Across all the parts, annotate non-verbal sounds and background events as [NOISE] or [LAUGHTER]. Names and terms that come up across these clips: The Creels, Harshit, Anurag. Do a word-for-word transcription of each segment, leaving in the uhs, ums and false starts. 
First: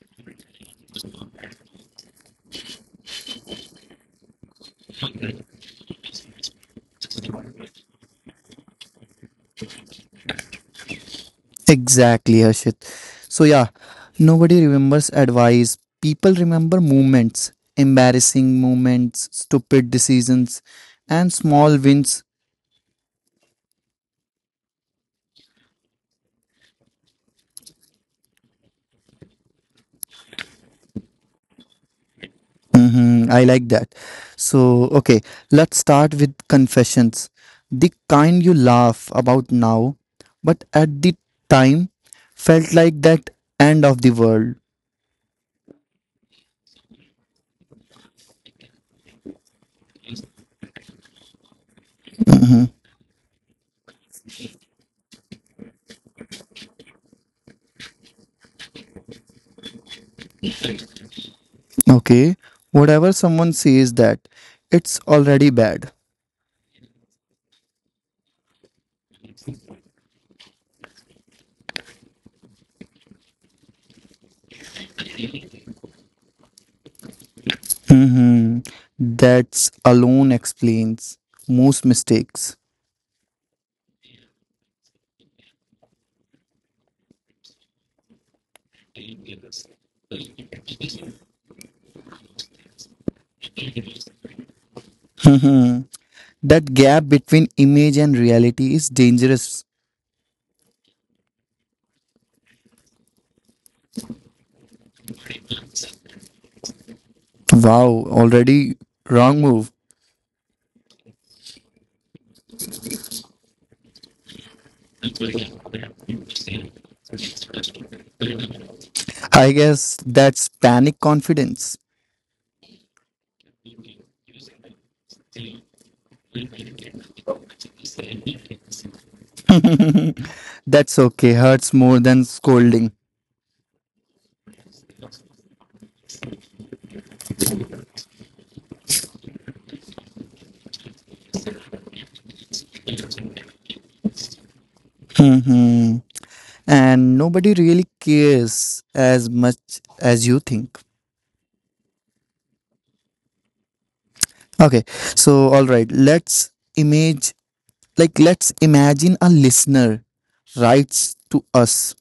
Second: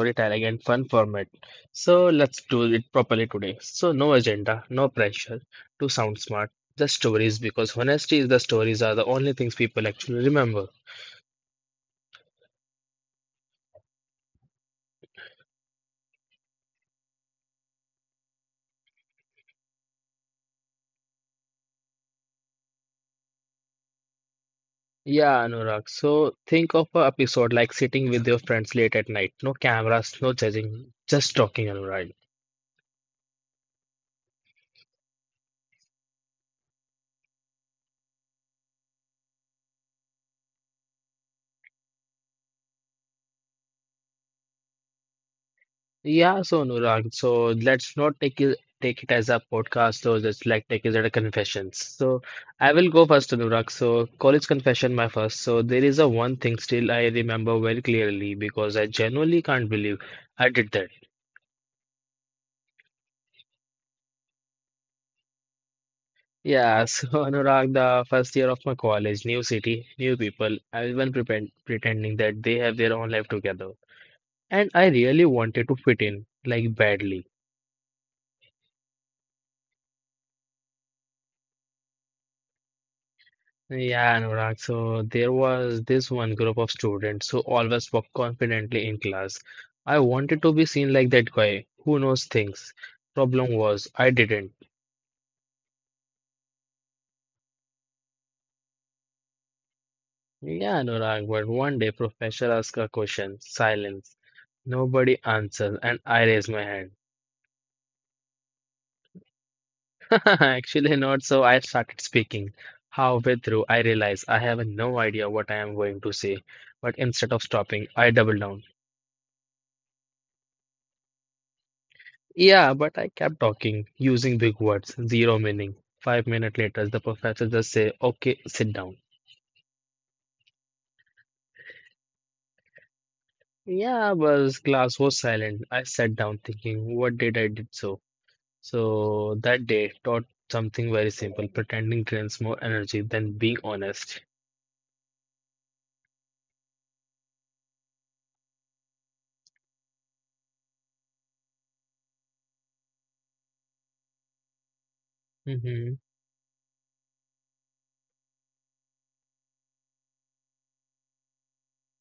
storytelling and fun format. So let's do it properly today. So no agenda, no pressure to sound smart, just stories because honesty is the stories are the only things people actually remember. Exactly, Harshit. So, yeah, nobody remembers advice. People remember moments, embarrassing moments, stupid decisions, and small wins. Yeah, Anurag. So think of an episode like sitting with your friends late at night. No cameras, no judging, just talking, Anurag. hmm I like that. So, okay, let's start with confessions. The kind you laugh about now, but at the time felt like that end of the world. Yeah, so Anurag, so let's not take it take it as a podcast, so just like take it as a confessions. So Mhm. I will go first, Anurag. So college confession, my first. So there is a one thing still I remember very clearly because I genuinely can't believe I did that. Okay, whatever someone says that, it's already bad. Yeah, [LAUGHS] so Anurag, the first year of my college, new city, new people, everyone pretend, pretending that they have their own life together, and I really wanted to fit in like badly. Mm-hmm. That's alone explains most mistakes. Yeah, Anurag. So there was this one group of students who always walk confidently in class. I wanted to be seen like that guy who knows things. Problem was, I didn't. Mhm. That gap between image and reality is dangerous. Yeah, Anurag, but one day professor asked a question, silence. Nobody answered, and I raised my hand. Wow, already wrong move. [LAUGHS] Actually, not so. I started speaking. Halfway through, I realized I have no idea what I am going to say. But instead of stopping, I doubled down. I guess that's panic confidence. Yeah, but I kept talking, using big words, zero meaning. Five minutes later, the professor just say, "Okay, sit down." That's okay, hurts more than scolding. Yeah, but class was silent. I sat down, thinking, "What did I did so?" So that day taught something very simple: pretending drains more energy than being honest. hmm And nobody really cares as much as you think. Okay, so all right, hmm let's image like let's imagine a listener writes to us.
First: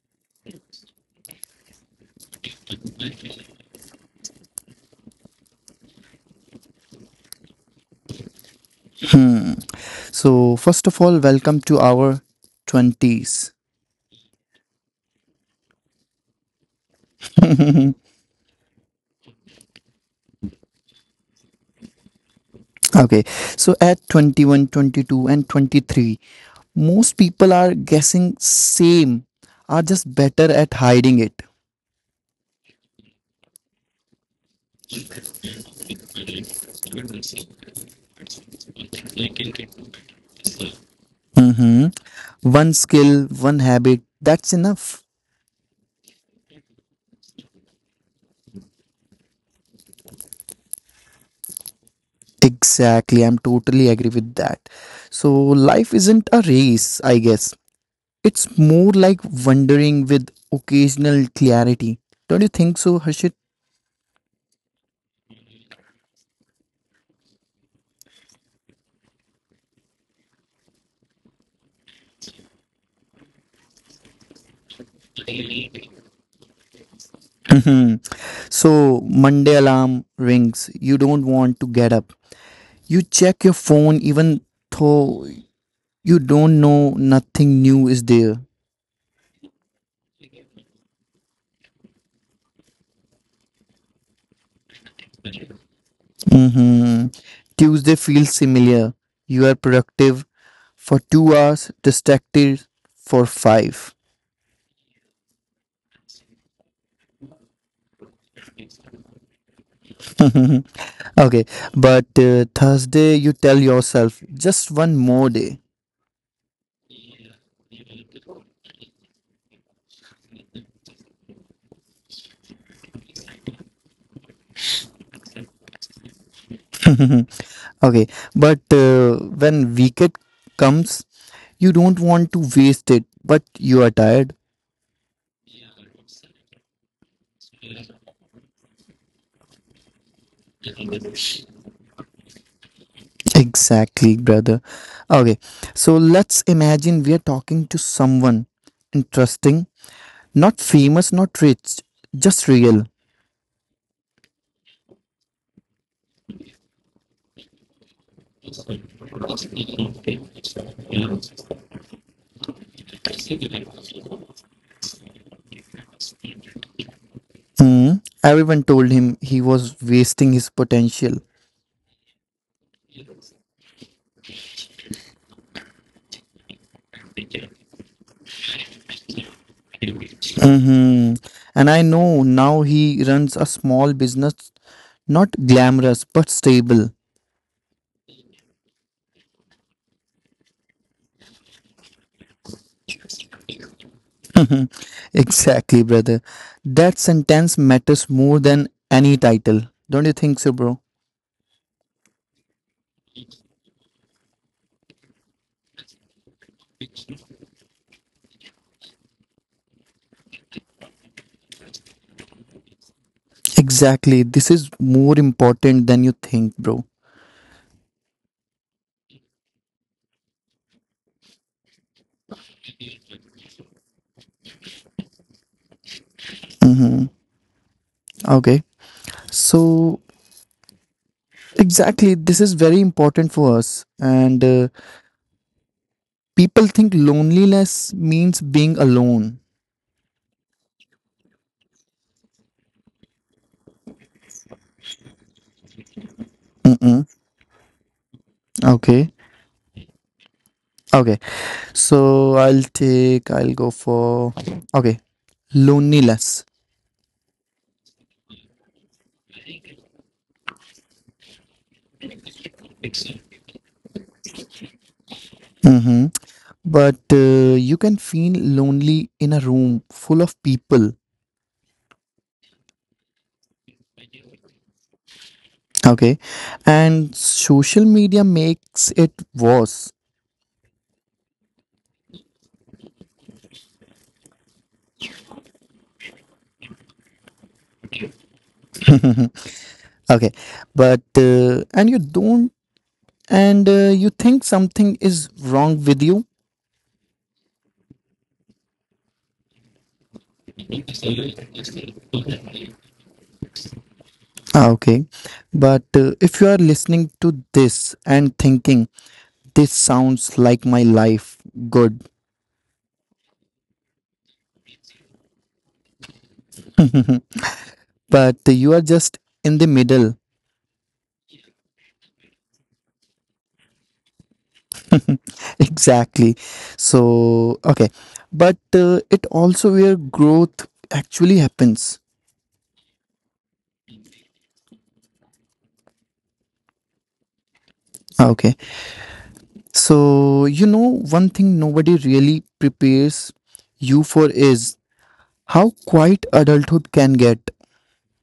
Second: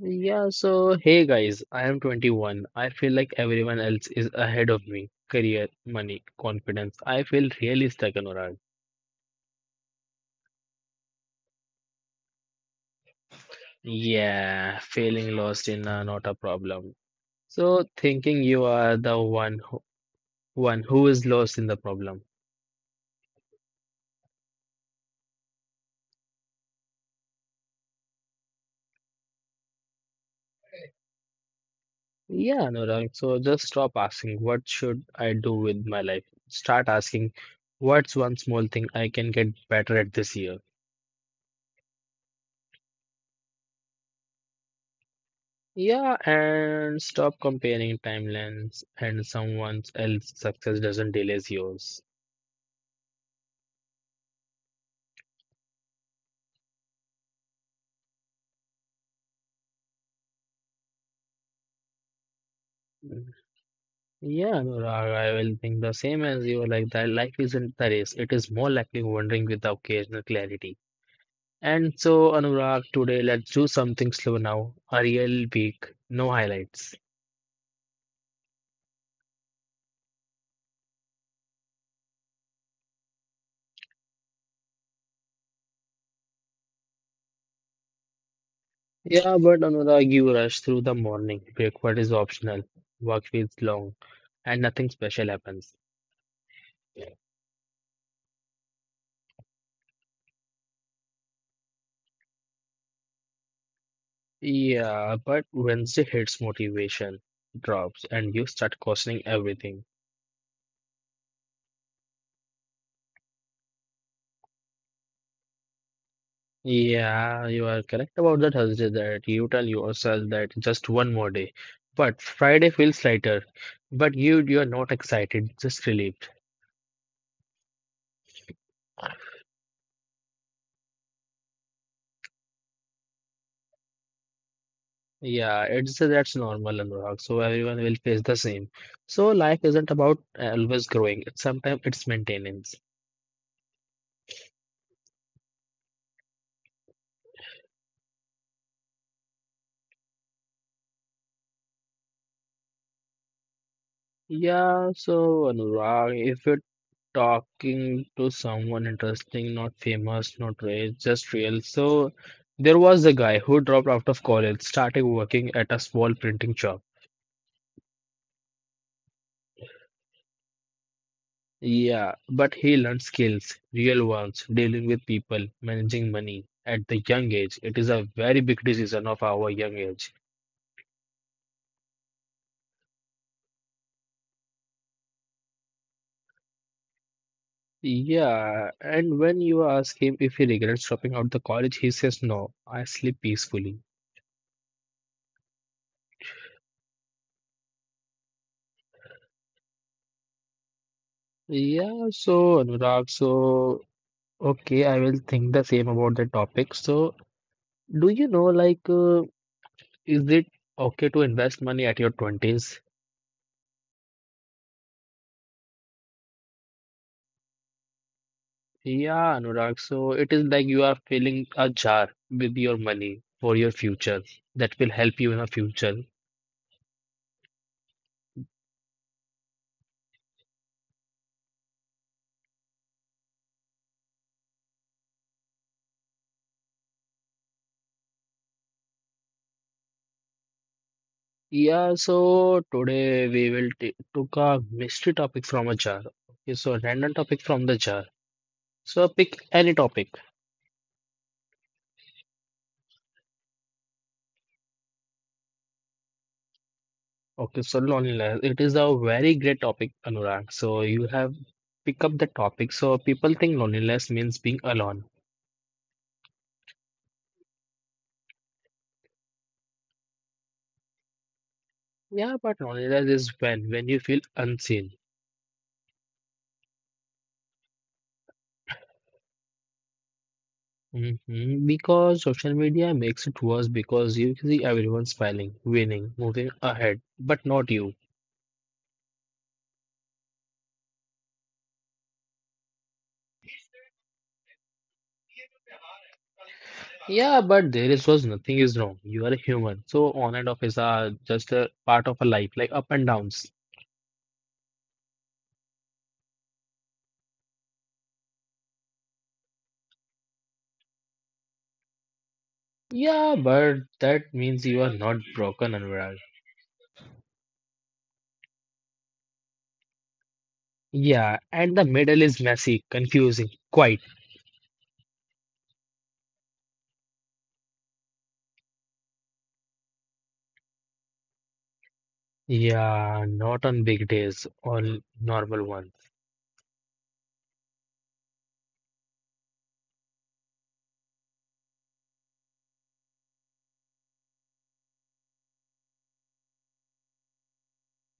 Yeah. So hey, guys, I am twenty-one. I feel like everyone else is ahead of me. Career, money, confidence. I feel really stuck in. So, first of all, welcome to our twenties. Yeah, feeling lost in uh, not a problem. So thinking you are the one who, one who is lost in the problem. Okay, so at twenty one, twenty two, and twenty-three, most people are guessing same, are just better at hiding it. Yeah, Anurag. So just stop asking, what should I do with my life? Start asking, what's one small thing I can get better at this year? hmm One skill, one habit, that's enough. Yeah, and stop comparing timelines and someone else's success doesn't delay yours. Exactly, I'm totally agree with that. So, life isn't a race, I guess. It's more like wandering with occasional clarity. Don't you think so, Harshit? Yeah, Anurag, I will think the same as you. Like that, life isn't the race; it is more likely wandering with the occasional clarity. And so, Anurag, today let's do something slow now. A real week, no highlights. Mhm. So Monday alarm rings. You don't want to get up. You check your phone even though you don't know nothing new is there. Yeah, but Anurag, you rush through the morning. Breakfast is optional. Work feels long, and nothing special happens. hmm Tuesday feels similar. You are productive for two hours, distracted for five. Yeah, but Wednesday hits motivation drops, and you start questioning everything. [LAUGHS] okay, but uh, Thursday you tell yourself just one more day. Yeah, you are correct about the Thursday that you tell yourself that just one more day. But Friday feels lighter. But you you are not excited, just relieved. [LAUGHS] Okay, but uh, when weekend comes, you don't want to waste it, but you are tired. Yeah, it's that's normal, Anurag. So everyone will face the same. So life isn't about always growing. Sometimes it's maintenance. Exactly, brother. Okay, so let's imagine we are talking to someone interesting, not famous, not rich, just real. Yeah, so Anurag, if you talking to someone interesting, not famous, not rich, just real. So there was a guy who dropped out of college, started working at a small printing shop. Hmm. Everyone told him he was wasting his potential. Yeah, but he learned skills, real ones, dealing with people, managing money at the young age. It is a very big decision of our young age. hmm And I know now he runs a small business, not glamorous but stable. Yeah, and when you ask him if he regrets dropping out the college, he says no, I sleep peacefully. Mhm. Exactly, brother. That sentence matters more than any title. Don't you think so, bro? Yeah, so Anurag, so okay, I will think the same about the topic. So, do you know, like, uh, is it okay to invest money at your twenties? Exactly. This is more important than you think, bro. Yeah, Anurag. So, it is like you are filling a jar with your money for your future that will help you in the future. Mm-hmm. Okay. So, exactly, this is very important for us. And uh, people think loneliness means being alone. Yeah, so today we will t took a mystery topic from a jar. Okay, so Mm-mm. random topic from the jar. So Okay. pick any topic. Okay. So, I'll take, I'll go for, okay, loneliness. Okay, so loneliness. It is a very great topic, Anurag. So you have pick up the topic. So people think loneliness means being alone. Mhm. but uh, You can feel lonely in a room full of people. Yeah, but loneliness is when when you feel unseen. Okay. And social media makes it worse. hmm Because social media makes it worse because you see everyone smiling, winning, moving ahead, but not you. [LAUGHS] okay but uh, and you don't and uh, You think something is wrong with you. Yeah, but there is was nothing is wrong. You are a human. So on and off is uh, just a part of a life, like up and downs. Ah, okay. but uh, If you are listening to this and thinking this sounds like my life, good. Yeah, but that means you are not broken, Anurag. But you are just in the middle. Yeah, and the middle is messy, confusing, quite. Exactly. So, okay. But uh, It also where growth actually happens. Yeah, not on big days or normal ones. Ah, okay. So, you know, one thing nobody really prepares you for is how quiet adulthood can get.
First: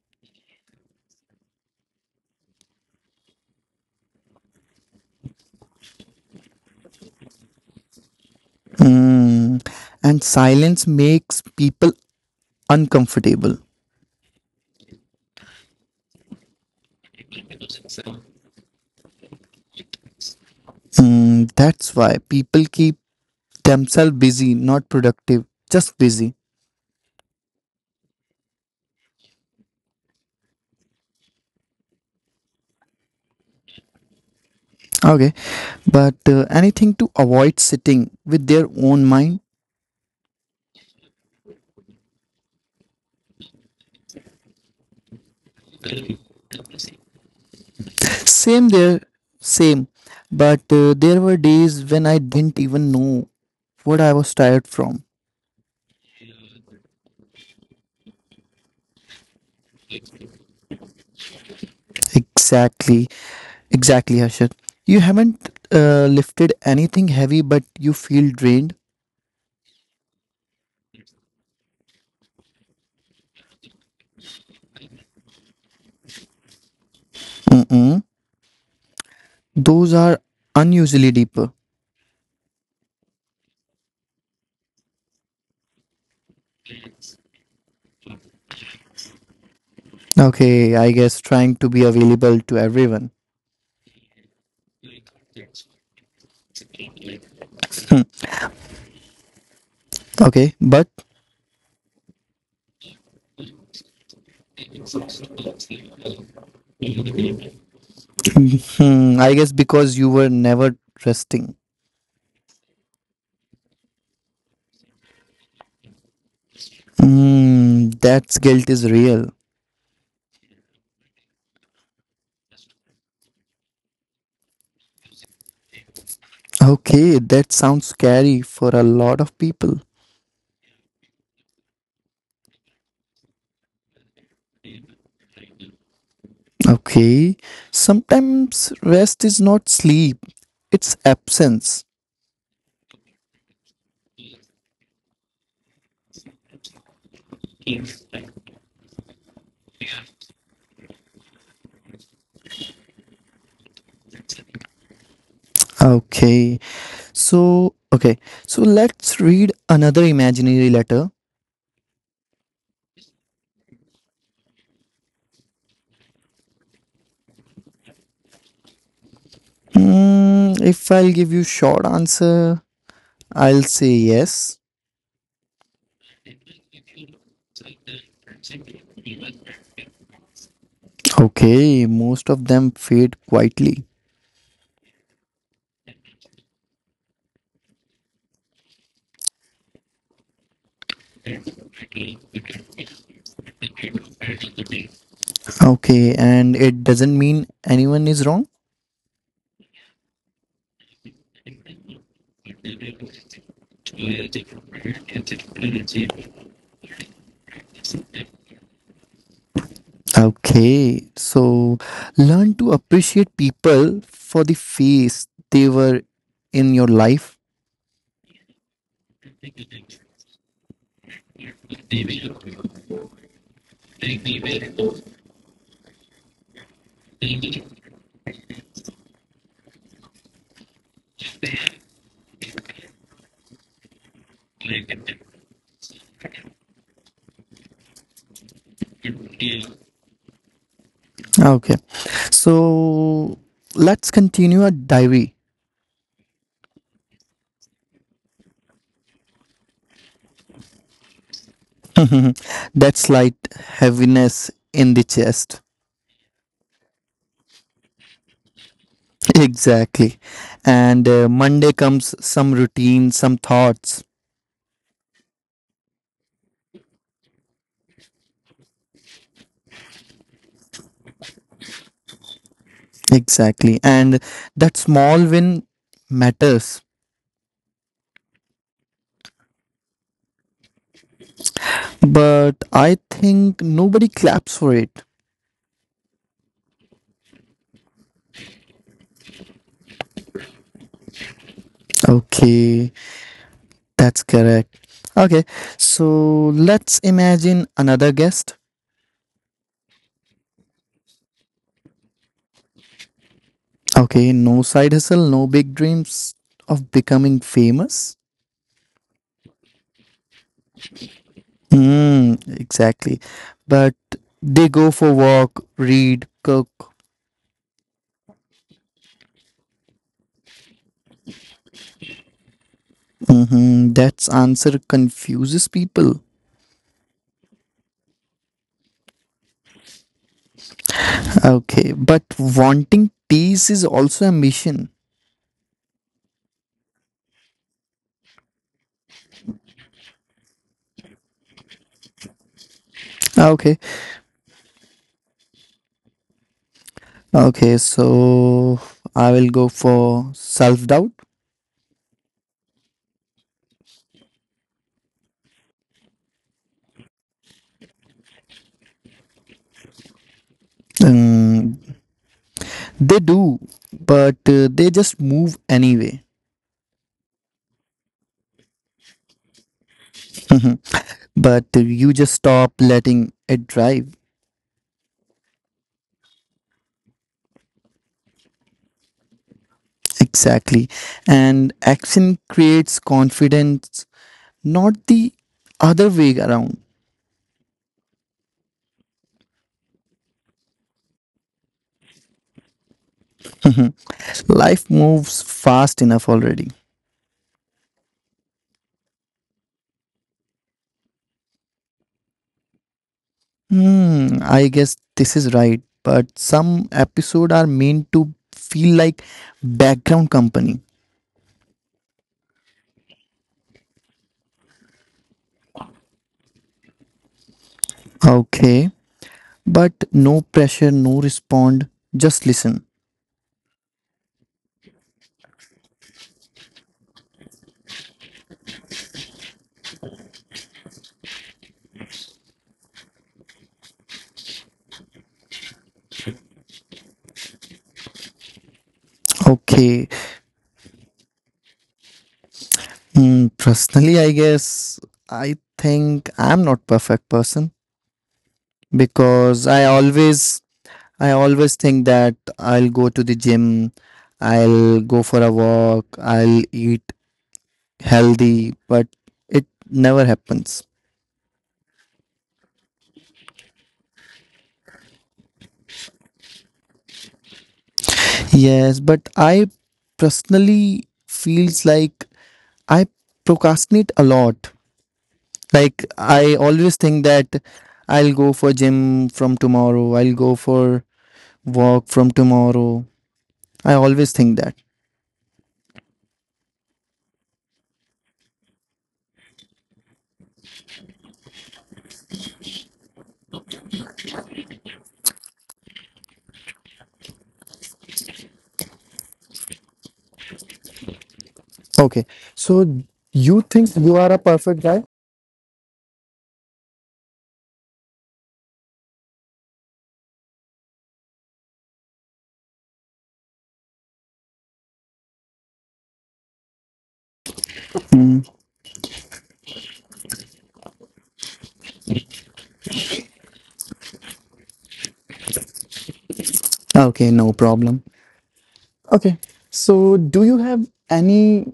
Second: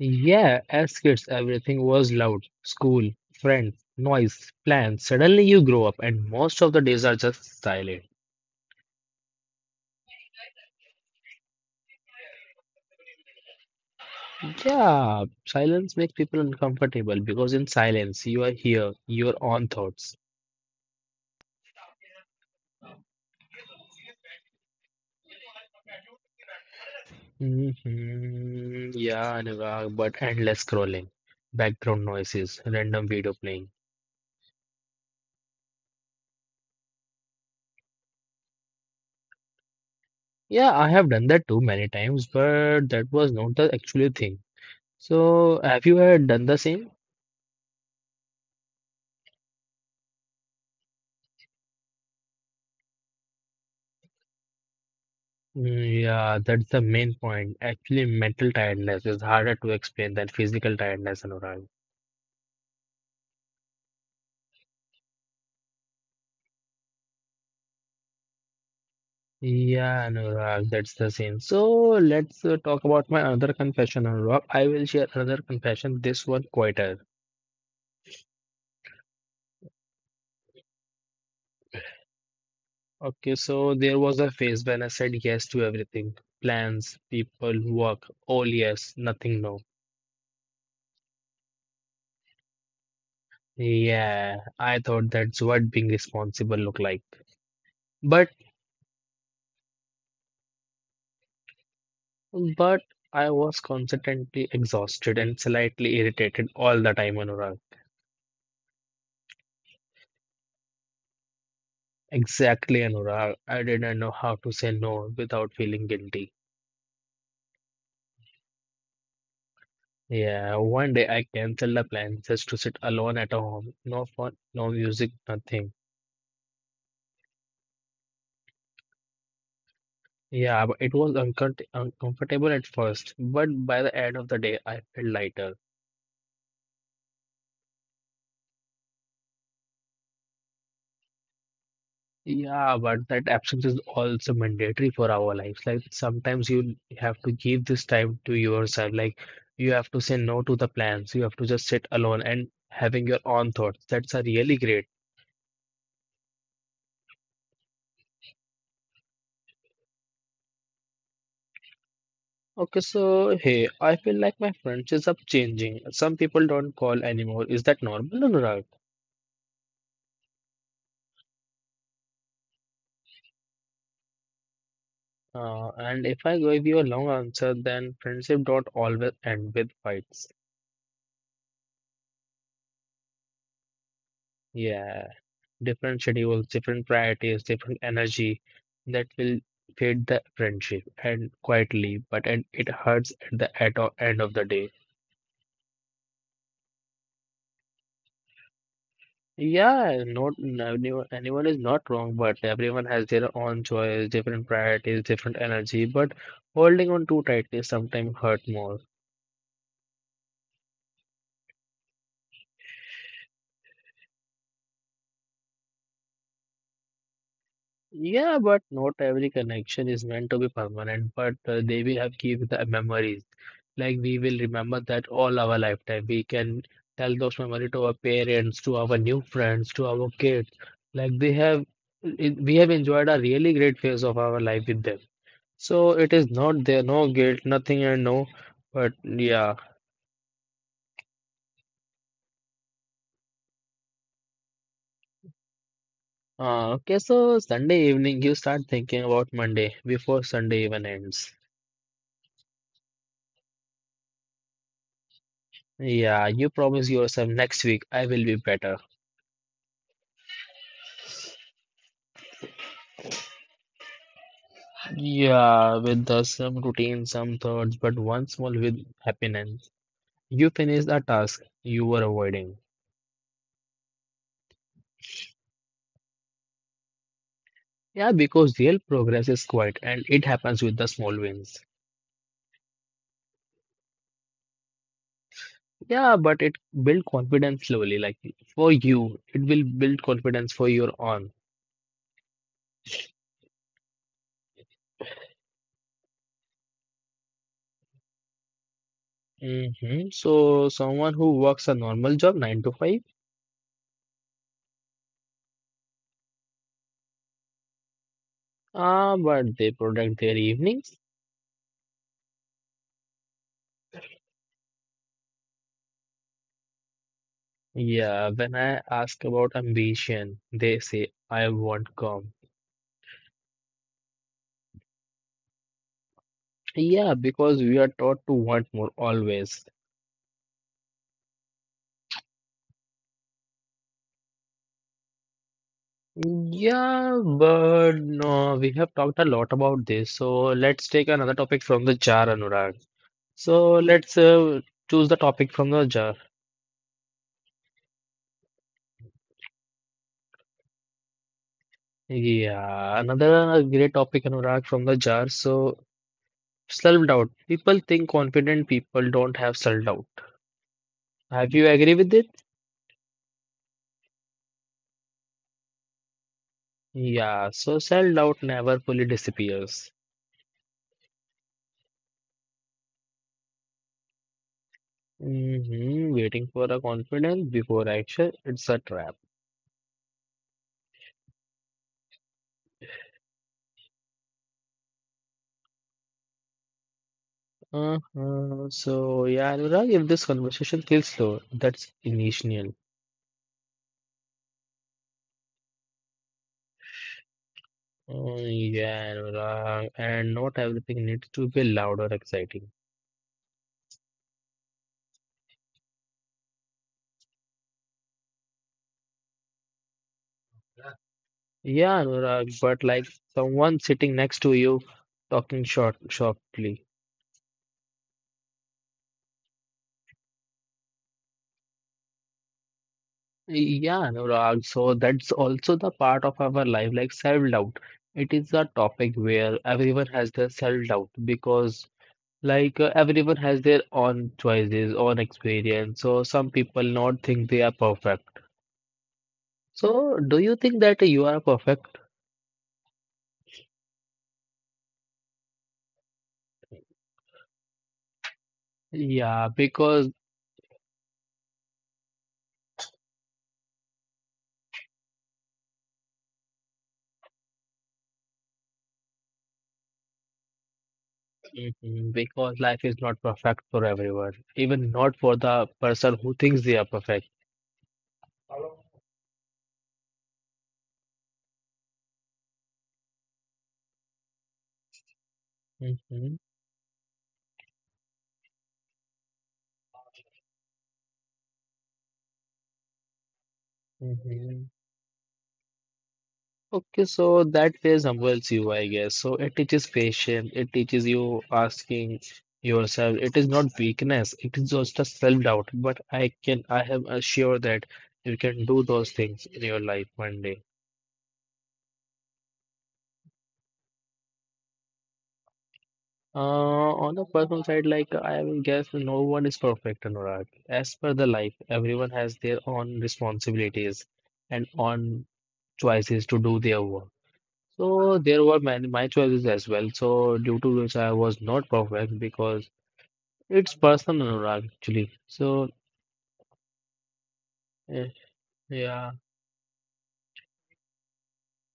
Yeah, as kids, everything was loud. School, friends, noise, plans. Suddenly you grow up and most of the days are just silent. Hmm. And silence makes people uncomfortable. Yeah, silence makes people uncomfortable because in silence you are here, your own thoughts. Hmm. That's why people keep themselves busy, not productive, just busy. hmm Yeah, Anurag, but endless scrolling, background noises, random video playing. Okay. But uh, Anything to avoid sitting with their own mind. Yeah, I have done that too many times, but that was not the actual thing. So, have you ever done the same? Same there, same. But uh, There were days when I didn't even know what I was tired from. Mm, yeah, that's the main point. Actually, mental tiredness is harder to explain than physical tiredness, Anurag. Exactly, exactly, Harshad. You haven't uh, lifted anything heavy, but you feel drained. Yeah, Anurag, that's the same. So let's uh, talk about my another confession, Anurag. I will share another confession, this one quieter. Mm-mm. Those are unusually deeper. Okay, so there was a phase when I said yes to everything. Plans, people, work, all yes, nothing no. Okay, I guess trying to be available to everyone. Yeah, I thought that's what being responsible looked like. But Okay, but but I was constantly exhausted and slightly irritated all the time, Anurag. hmm, I guess because you were never resting. Exactly, Anurag. I didn't know how to say no without feeling guilty. Mm, that guilt is real. Yeah, one day I canceled the plan just to sit alone at home. No phone, no music, nothing. Okay, that sounds scary for a lot of people. Yeah, but it was uncom uncomfortable at first, but by the end of the day, I felt lighter. Okay, sometimes rest is not sleep, it's absence. Yeah, but that absence is also mandatory for our lives. Like sometimes you have to give this time to yourself. Like you have to say no to the plans. You have to just sit alone and having your own thoughts. That's a really great. Okay, so okay, so let's read another imaginary letter. Okay, so hey, I feel like my friendships are changing. Some people don't call anymore. Is that normal or not? Hmm, if I'll give you short answer, I'll say yes. Uh, and if I give you a long answer, then friendship don't always end with fights. Okay, most of them fade quietly. Yeah, different schedules, different priorities, different energy that will fade the friendship and quietly, but and it hurts at the at o- end of the day. Okay, and it doesn't mean anyone is wrong. Yeah, not anyone. Anyone is not wrong, but everyone has their own choice, different priorities, different energy. But holding on too tightly sometimes hurt more. Okay, so learn to appreciate people for the phase they were in your life. Yeah, but not every connection is meant to be permanent, but uh, they will have keep the memories. Like we will remember that all our lifetime. We can tell those memory to our parents, to our new friends, to our kids. Like they have, it- we have enjoyed a really great phase of our life with them. So it is not there, no guilt, nothing, and no. But yeah. Okay, so let's continue our diary. Uh, okay, so Sunday evening, you start thinking about Monday before Sunday even ends. [LAUGHS] That slight heaviness in the chest. Yeah, you promise yourself next week I will be better. Exactly. And uh, Monday comes some routine, some thoughts. Yeah, with the some routine, some thoughts, but one small with happiness. You finish the task you were avoiding. Exactly. And that small win matters. Yeah, because real progress is quiet and it happens with the small wins. But I think nobody claps for it. Yeah, but it build confidence slowly. Like for you, it will build confidence for your own. Okay. That's correct. Okay, so let's imagine another guest. hmm So someone who works a normal job, nine to five, Okay, no side hustle, no big dreams of becoming famous. ah, but they protect their evenings. Mm, exactly. But they go for walk, read, cook. Yeah, when I ask about ambition, they say I want calm. Mm-hmm. That's answer confuses people. Yeah, because we are taught to want more always. Okay, but wanting peace is also a mission. Yeah, but no, we have talked a lot about this. So let's take another topic from the jar, Anurag. So Okay, let's uh, choose the topic from the jar. okay. So I will go for self doubt. Yeah, another great topic, Anurag, from the jar. So self doubt. People think confident people don't have self doubt. Have you agree with it? They do, but uh, they just move anyway. [LAUGHS] Yeah, so self doubt never fully disappears. Mhm. but uh, You just stop letting it drive. hmm Waiting for a confidence before action, it's a trap. Exactly. And action creates confidence, not the other way around. Uh-huh. So, yeah, Anurag, if this conversation feels slow, that's initial. [LAUGHS] Mhm. Life moves fast enough already. Oh, yeah, Anurag, and not everything needs to be loud or exciting. Hmm, I guess this is right, but some episodes are meant to feel like background company. Yeah, Anurag, but like someone sitting next to you talking short, softly. Okay, but no pressure, no respond, just listen. Yeah, Anurag. So that's also the part of our life, like self-doubt. It is a topic where everyone has their self-doubt because, like, uh, everyone has their own choices, own experience. So some people not think they are perfect. Okay, So do you think that you are perfect? mm, personally, I guess I think I'm not perfect person Yeah, because I because always I always think that I'll go to the gym, I'll go for a walk, I'll eat healthy, but it never happens. mhm, because life is not perfect for everyone, even not for the person who thinks they are perfect. Yes, but I personally feels like I procrastinate a lot. Like hmm I always think that I'll go for gym from tomorrow, I'll go for walk from tomorrow, I always think hmm that. Okay, so that phase humbles you, I guess. So it teaches patience, it teaches you asking yourself. It is not weakness, it is just a self-doubt. But I can, I am assured that you can do those things in your life one day. Okay. So you think you are a perfect guy? Uh, on the personal side, like I will guess no one is perfect, Anurag. As per the life, everyone has their own responsibilities and own choices to do their work. So Mm, there were many my choices as well. So due to which I was not perfect because it's personal, Anurag, actually. So, okay, no problem. eh, yeah, Okay. So do you have any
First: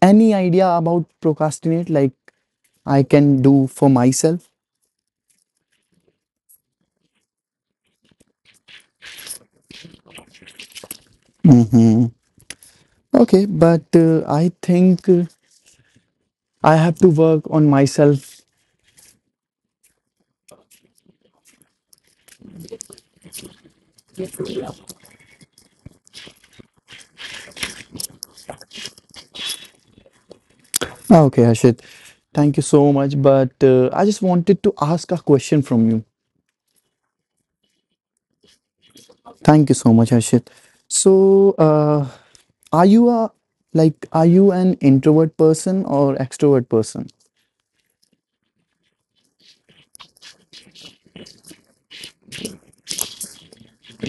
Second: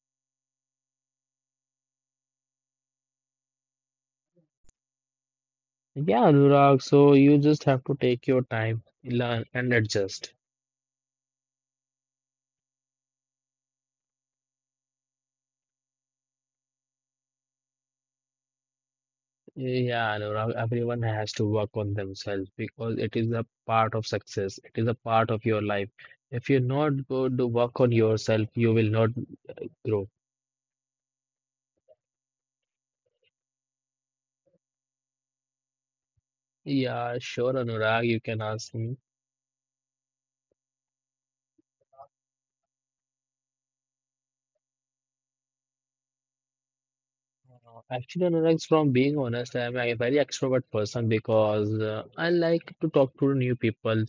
any idea about procrastinate like I can do for myself? yeah, Anurag. So you just have to take your time, learn, and adjust. hmm Okay, but uh, I think uh, I have to work on myself. Yeah, Anurag. Everyone has to work on themselves because it is a part of success. It is a part of your life. If you're not going to work on yourself, you will not grow. Okay, Harshit. Thank you so much, but uh, I just wanted to ask a question from you. Yeah, sure, Anurag. You can ask me. Thank you so much, Harshit. So, uh, are you a, like are you an introvert person or extrovert person? Uh, Actually, Anurag, from being honest, I'm a very extrovert person because uh, I like to talk to new people.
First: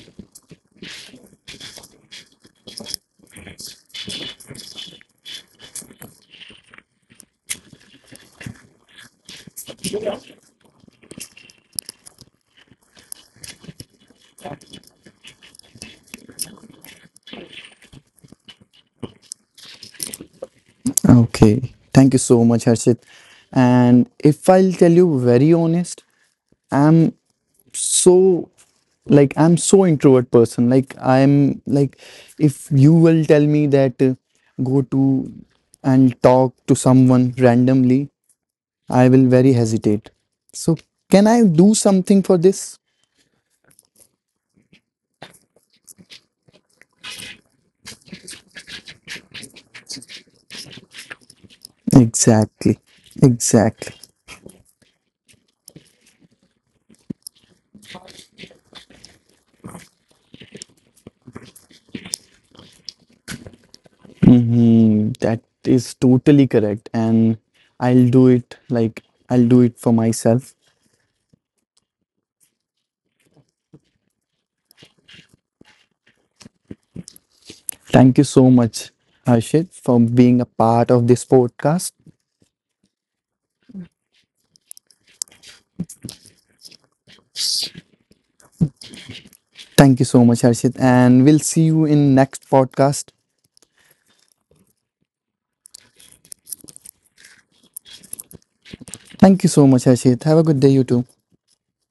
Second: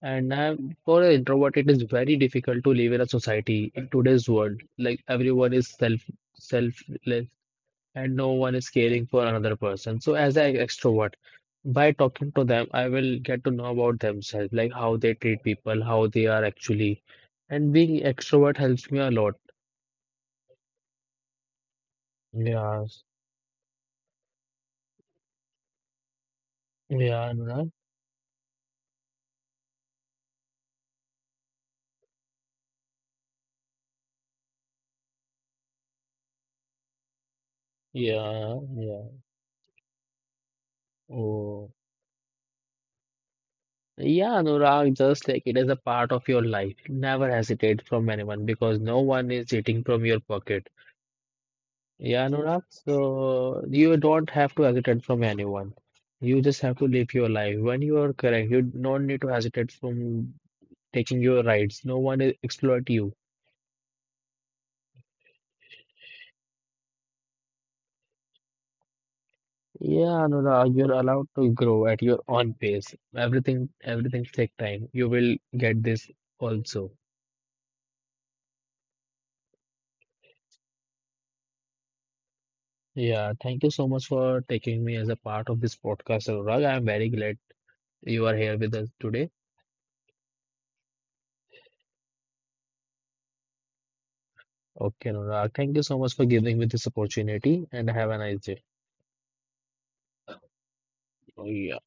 And I'm, for an introvert, it is very difficult to live in a society in today's world. Like everyone is self selfless and no one is caring for another person. So as an extrovert, by talking to them, I will get to know about themselves, like how they treat people, how they are actually. And being extrovert helps me a lot. Okay. Thank you so much, Yeah, Harshit. And if I'll tell you very honest, I'm yeah, Anurag. so like I'm so introvert person. Like I'm like If you will tell me that uh, go to and talk to someone randomly, Yeah, yeah. I will very hesitate. So can I do Oh, something for this? yeah, Anurag, just like it is a part of your life. Never hesitate from anyone because no one is eating from your pocket. Yeah, Anurag, Exactly, so exactly. you don't have to hesitate from anyone. You just have to live your life. When you are correct, you don't need to hesitate from taking your rights. No one will exploit you. Mhm, that is totally correct, and I'll do it. Like I'll do it for Yeah, myself. Anurag, you're allowed to grow at your own pace. Everything, everything take time. You will get this also. Thank you so much, Harshit, for being a part of this podcast. Yeah, thank you so much for taking me as a part of this podcast, Anurag. I am very glad you are here with us today. Thank you so much, Harshit, and we'll see you in next podcast. Okay, Anurag, thank you so much for giving me this opportunity and have a nice day. Thank you so much, Harshit. Have a good day, you too. Yeah.